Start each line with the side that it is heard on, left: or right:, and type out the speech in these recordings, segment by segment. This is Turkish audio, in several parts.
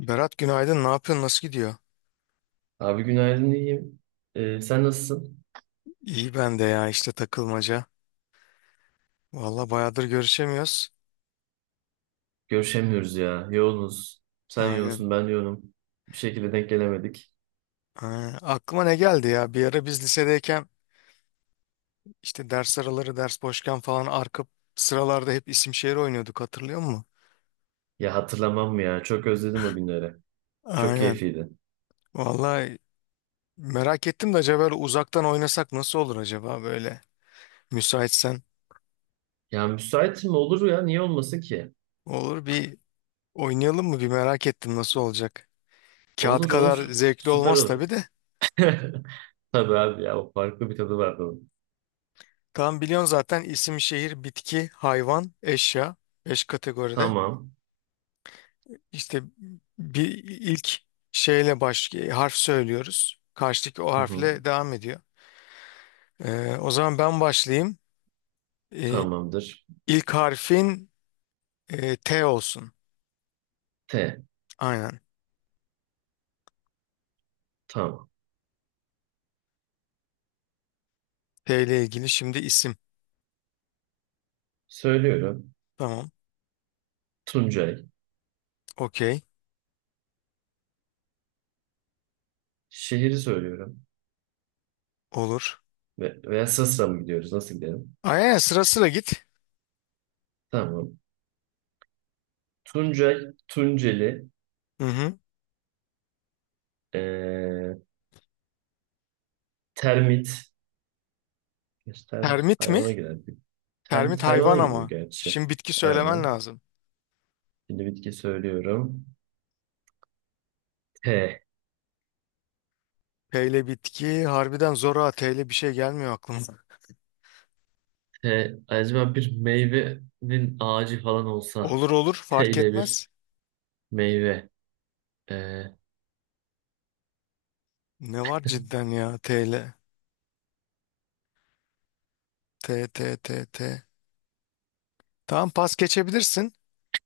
left: Berat günaydın. Ne yapıyorsun? Nasıl gidiyor?
right: Abi günaydın iyiyim. Sen nasılsın?
left: İyi ben de ya işte takılmaca. Valla bayağıdır görüşemiyoruz.
right: Görüşemiyoruz ya. Yoğunuz. Sen
left: Aynen.
right: yoğunsun, ben yoğunum. Bir şekilde denk gelemedik.
left: Aynen. Aklıma ne geldi ya? Bir ara biz lisedeyken işte ders araları, ders boşken falan arka sıralarda hep isim şehir oynuyorduk hatırlıyor musun?
right: Ya hatırlamam mı ya? Çok özledim o günleri. Çok
left: Aynen.
right: keyifliydi.
left: Valla merak ettim de acaba böyle uzaktan oynasak nasıl olur acaba böyle? Müsaitsen
right: Ya müsait mi? Olur ya. Niye olmasın ki?
left: olur bir oynayalım mı? Bir merak ettim nasıl olacak? Kağıt
right: Olur
left: kadar
right: olur.
left: zevkli
right: Süper
left: olmaz
right: olur.
left: tabii de.
right: Tabii abi ya. O farklı bir tadı vardı onun.
left: Tam biliyorsun zaten isim, şehir, bitki, hayvan, eşya. Beş kategoride.
right: Tamam.
left: İşte bir ilk şeyle baş harf söylüyoruz. Karşıdaki o
right: Hı hı.
left: harfle devam ediyor. O zaman ben başlayayım. Ee,
right: Tamamdır.
left: ilk harfin T olsun.
right: T.
left: Aynen.
right: Tamam.
left: T ile ilgili şimdi isim.
right: Söylüyorum.
left: Tamam.
right: Tuncay.
left: Okey.
right: Şehri söylüyorum.
left: Olur.
right: Ve, veya Sısra mı gidiyoruz? Nasıl gidelim?
left: Aynen sıra sıra git.
right: Tamam. Tuncay, Tunceli,
left: Hı hı.
right: eee, termit. Gerçi termit
left: Termit mi?
right: hayvana girer. Termit
left: Termit hayvan
right: hayvana giriyor
left: ama.
right: gerçi.
left: Şimdi bitki söylemen
right: Aynen.
left: lazım.
right: Şimdi bitki söylüyorum. T.
left: P ile bitki harbiden zor ha. T ile bir şey gelmiyor aklıma.
right: T. Acaba bir meyvenin ağacı falan olsa.
left: Olur olur
right: T
left: fark
right: ile bir
left: etmez.
right: meyve. Eee,
left: Ne var cidden ya TL. T T T T. Tamam pas geçebilirsin.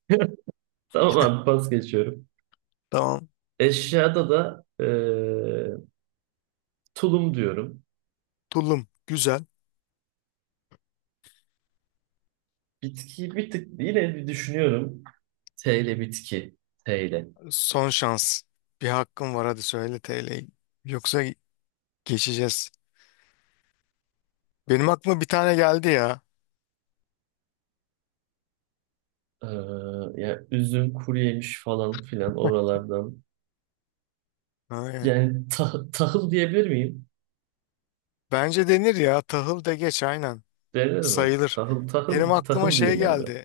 right: tamam abi pas geçiyorum.
left: Tamam.
right: Eşyada da tulum diyorum.
left: Tulum. Güzel.
right: Bitki bir tık yine bir düşünüyorum. T ile bitki. T ile.
left: Son şans. Bir hakkın var hadi söyle TL'yi. Yoksa geçeceğiz. Benim aklıma bir tane geldi ya.
right: Ee, ya üzüm, kuru yemiş falan filan oralardan.
left: Aynen.
right: Yani tahıl diyebilir miyim?
left: Bence denir ya. Tahıl de geç aynen.
right: Denir mi?
left: Sayılır.
right: Tahıl,
left: Benim
right: tahıl,
left: aklıma
right: tahıl
left: şey
right: diyeyim abi.
left: geldi.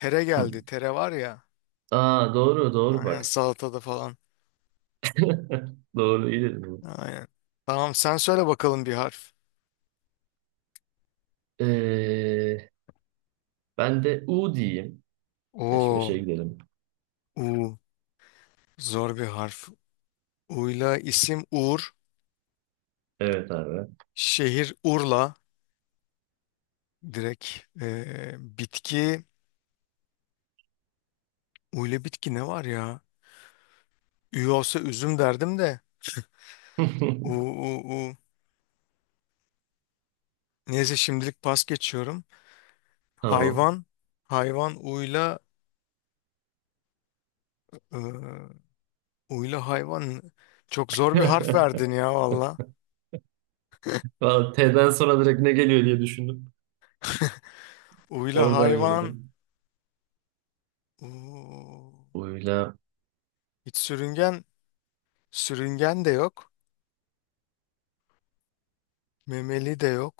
left: Tere
right: Hı.
left: geldi. Tere var ya.
right: Aa doğru, doğru
left: Aynen
right: bak.
left: salatada falan.
right: Doğru, iyi dedin. Bunu.
left: Aynen. Tamam sen söyle bakalım bir harf.
right: Ee, Ben de U diyeyim. Peş
left: Oo.
right: peşe gidelim.
left: U. Zor bir harf. Uyla isim Uğur.
right: Evet abi.
left: Şehir Urla. Direkt bitki. Uyla bitki ne var ya? Ü olsa üzüm derdim de. U, u, u. Neyse şimdilik pas geçiyorum.
right: Tamam.
left: Hayvan. Hayvan uyla. eee, uyla hayvan. Çok zor bir harf verdin ya valla.
right: Vallahi T'den sonra direkt ne geliyor diye düşündüm.
left: Uyla
right: Oradan
left: hayvan.
right: yürüdüm.
left: U.
right: U'yla.
left: Hiç sürüngen. Sürüngen de yok. Memeli de yok.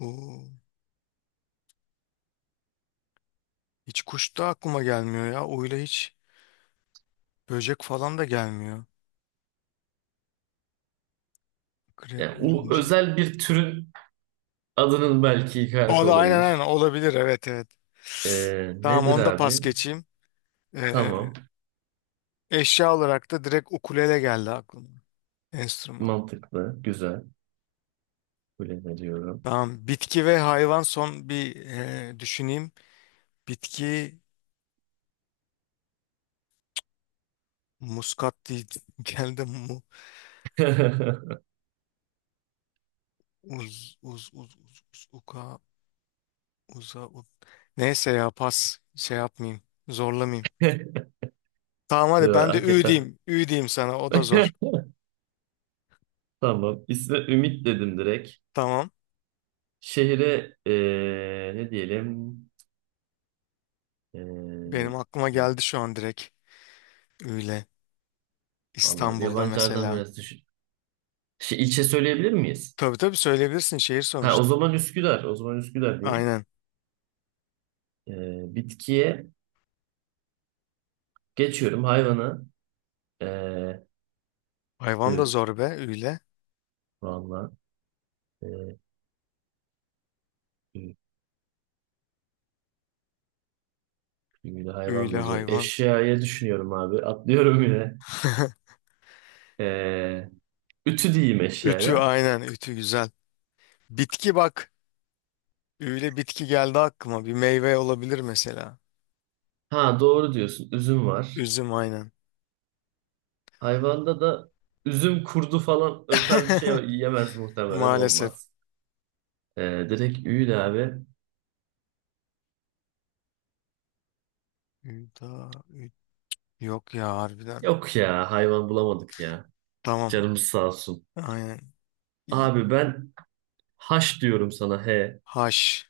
left: U. Hiç kuş da aklıma gelmiyor ya. Oyla hiç böcek falan da gelmiyor. Krep,
right: Yani U
left: örümcek.
right: özel bir türün adının belki ilk harfi
left: O da aynen aynen
right: olabilir.
left: olabilir. Evet evet. Tamam
right: Nedir
left: onu da pas
right: abi?
left: geçeyim. Ee,
right: Tamam.
left: eşya olarak da direkt ukulele geldi aklıma. Enstrüman.
right: Mantıklı. Güzel. Kabul ediyorum.
left: Tamam. Bitki ve hayvan son bir düşüneyim. Bitki muskat değil. Geldi mu. Uz, uz, uz, uz, uz, uka, uza, u- Neyse ya pas. Şey yapmayayım. Zorlamayayım. Tamam
right: Ya,
left: hadi ben de ü
right: hakikaten.
left: diyeyim. Ü diyeyim sana o da zor.
right: Tamam. İsme Ümit dedim direkt.
left: Tamam.
right: Şehre ne diyelim? Eee
left: Benim aklıma geldi şu an direkt. Öyle.
right: Allah,
left: İstanbul'da
right: yabancılardan
left: mesela.
right: biraz düşün. Şey, ilçe söyleyebilir miyiz?
left: Tabii tabii söyleyebilirsin şehir
right: Ha, o
left: sonuçta.
right: zaman Üsküdar. O zaman Üsküdar diyeyim.
left: Aynen.
right: Bitkiye geçiyorum. Hayvana. Eee
left: Hayvan da
right: ü,
left: zor be. Öyle.
right: valla. Eee, ü, ü, hayvan
left: Öyle
right: da zor.
left: hayvan.
right: Eşyaya düşünüyorum abi. Atlıyorum yine. Eee, Ütü diyeyim
left: Ütü
right: eşyaya.
left: aynen. Ütü güzel. Bitki bak. Öyle bitki geldi aklıma. Bir meyve olabilir mesela.
right: Ha doğru diyorsun. Üzüm var.
left: Üzüm aynen.
right: Hayvanda da üzüm kurdu falan o tarz bir şey yiyemez muhtemelen
left: Maalesef.
right: olmaz. Direkt üyle abi.
left: Üda, ü- yok ya harbiden.
right: Yok ya hayvan bulamadık ya.
left: Tamam.
right: Canımız sağ olsun.
left: Aynen. İ-
right: Abi ben haş diyorum sana he.
left: Haş.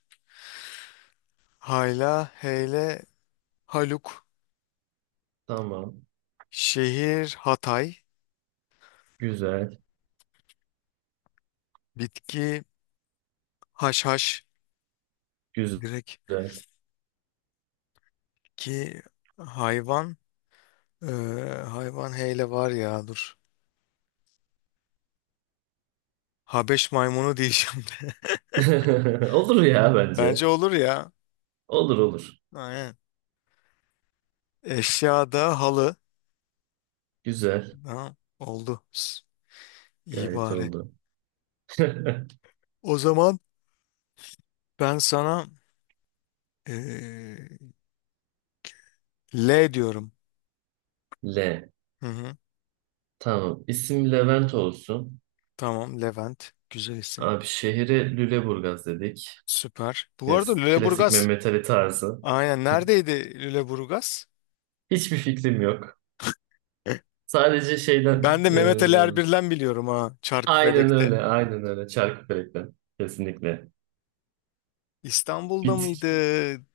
left: Hayla, heyle, haluk.
right: Tamam.
left: Şehir Hatay.
right: Güzel.
left: Bitki haşhaş
right: Güzel.
left: direkt ki hayvan eee, hayvan heyle var ya dur. Habeş maymunu diyeceğim de.
right: Olur ya bence.
left: Bence olur ya.
right: Olur olur.
left: Aynen. Eşyada halı.
right: Güzel.
left: Ha, oldu. İyi
right: Gayet
left: bari.
right: oldu.
left: O zaman ben sana eee, L diyorum.
right: L.
left: Hı hı.
right: Tamam. İsim Levent olsun.
left: Tamam Levent. Güzel isim.
right: Abi şehri Lüleburgaz dedik.
left: Süper. Bu arada
right: Klasik
left: Lüleburgaz.
right: Mehmet Ali tarzı.
left: Aynen. Neredeydi Lüleburgaz?
right: Hiçbir fikrim yok. Sadece şeyden
left: Ben de Mehmet Ali Erbil'den biliyorum ha.
right: aynen
left: Çarkıfelek'te.
right: öyle aynen öyle Çarkıfelek'ten kesinlikle.
left: İstanbul'da mıydı?
right: Bitki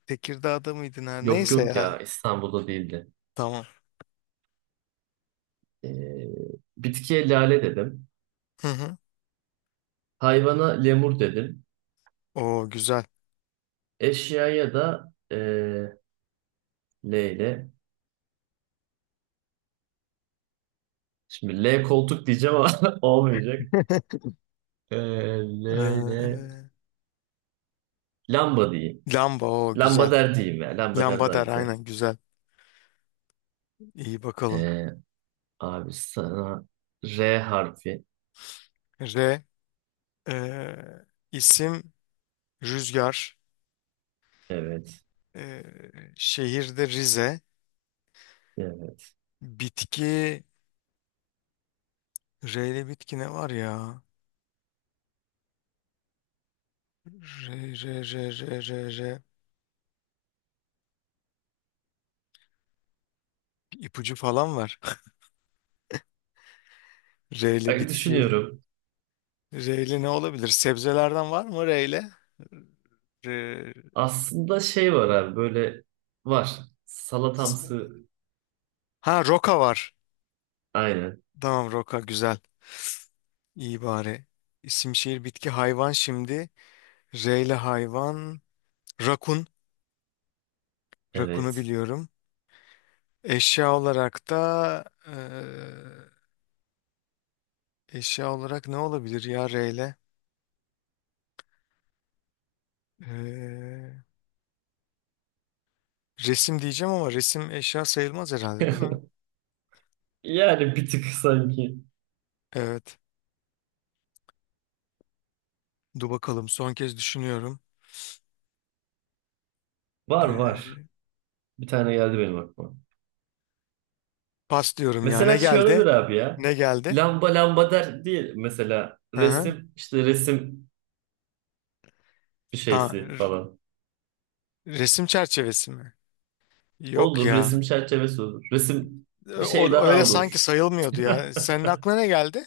left: Tekirdağ'da mıydı?
right: yok
left: Neyse
right: yok
left: ya.
right: ya İstanbul'da değildi.
left: Tamam.
right: E, bitkiye lale dedim.
left: Hı hı.
right: Hayvana lemur dedim.
left: Oo güzel.
right: Eşyaya da L ile. Şimdi L koltuk diyeceğim ama olmayacak. E, L
left: Ee,
right: ile lamba diyeyim.
left: lamba o güzel.
right: Lambader diyeyim ya. Lambader
left: Lamba
right: daha
left: der
right: güzel.
left: aynen güzel. İyi bakalım.
right: E, Abi sana R harfi.
left: R e, isim Rüzgar.
right: Evet.
left: E, şehirde Rize.
right: Evet.
left: Bitki R ile bitki ne var ya? R R R R R R Bir ipucu falan var. R ile
right: Bak
left: bitki.
right: düşünüyorum.
left: R ile ne olabilir? Sebzelerden var mı R ile?
right: Aslında şey var abi böyle var. Salatamsı.
left: Ha roka var.
right: Aynen.
left: Tamam roka güzel. İyi bari. İsim şehir bitki hayvan şimdi. R ile hayvan. Rakun. Rakunu
right: Evet.
left: biliyorum. Eşya olarak da eşya olarak ne olabilir ya R ile? Eee, resim diyeceğim ama resim eşya sayılmaz herhalde değil mi?
right: Yani bir tık sanki.
left: Evet. Dur bakalım son kez düşünüyorum.
right: Var var. Bir tane geldi benim aklıma.
left: Pas diyorum ya. Ne
right: Mesela şey olabilir
left: geldi?
right: abi ya.
left: Ne geldi?
right: Lamba lamba der değil. Mesela
left: Hı hı.
right: resim işte resim bir
left: Ta-
right: şeysi
left: r-
right: falan.
left: resim çerçevesi mi? Yok
right: Olur
left: ya.
right: resim çerçevesi olur. Resim bir şey
left: O,
right: daha
left: öyle sanki
right: olur.
left: sayılmıyordu ya. Senin aklına ne geldi?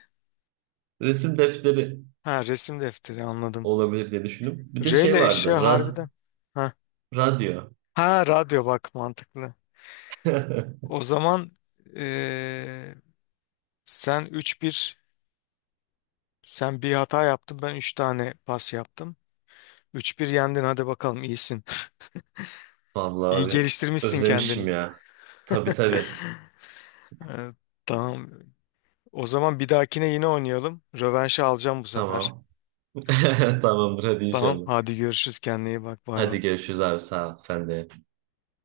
right: Resim defteri.
left: Ha resim defteri anladım.
right: Olabilir diye düşündüm. Bir de
left: R
right: şey
left: ile
right: vardı.
left: eşya harbiden. Ha,
right: Radyo.
left: ha radyo bak mantıklı. O zaman e, sen üç bir sen bir hata yaptın ben 3 tane pas yaptım. Üç bir yendin hadi bakalım iyisin.
right: Vallahi
left: İyi
right: abi
left: geliştirmişsin
right: özlemişim
left: kendini.
right: ya. Tabii tabii.
left: Evet, tamam. O zaman bir dahakine yine oynayalım. Rövanşı alacağım bu sefer.
right: Tamam. Tamamdır hadi
left: Tamam
right: inşallah.
left: hadi görüşürüz kendine iyi bak bay bay.
right: Hadi görüşürüz abi sağ ol. Sen de.